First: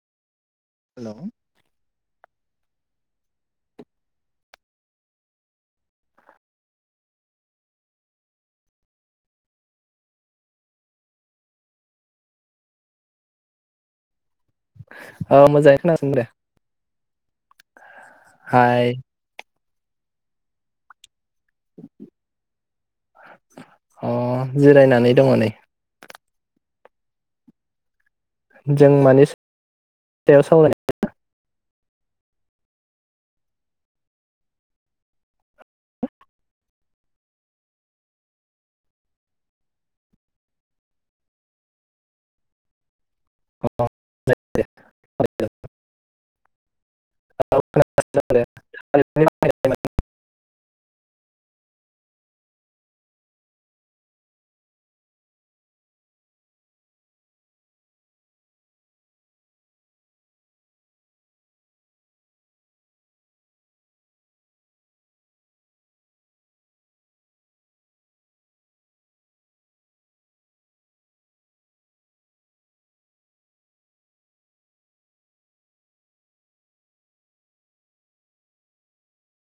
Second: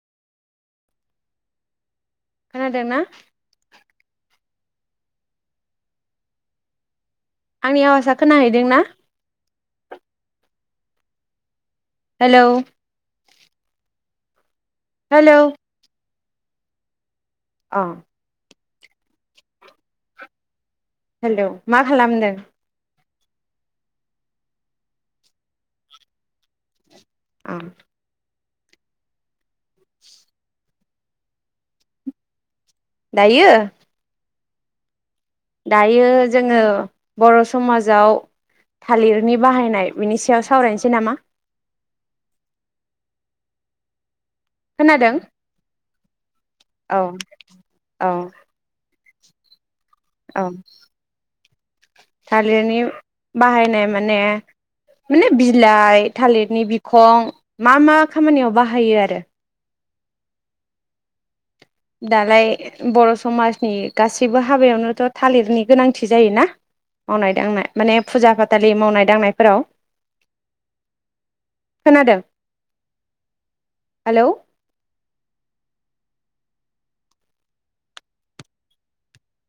Hello खोनादोंना? आंनि आवाजआ खोनाहैदों ना? हेलौ हेलौ औ मोंयैजा खोना सोंदे। अ हाय! हेलौ मा खालामदों? अ जिरायनानै दङ नै ओं जों मानि [unintelligible] सायाव सावराय [unintelligible] दायो? दायो जोङो बर' समाजाव थालिरनि बाहायनाय बिनि सायाव सावरायनोसै नामा? अ खोनादों औ औ [unintelligible] औ थालिरनि बाहायनाय माने माने बिलाइ थालिरनि बिखं मा मा खामानियाव बाहायो आरो दालाय बर' समाजनि गासैबो हाबायावनोथ' थालिरनि गोनांथि जायोना मावनाय दांनाय माने फुजा फाथालि मावनाय दांनायफोराव खोनादों हेलौ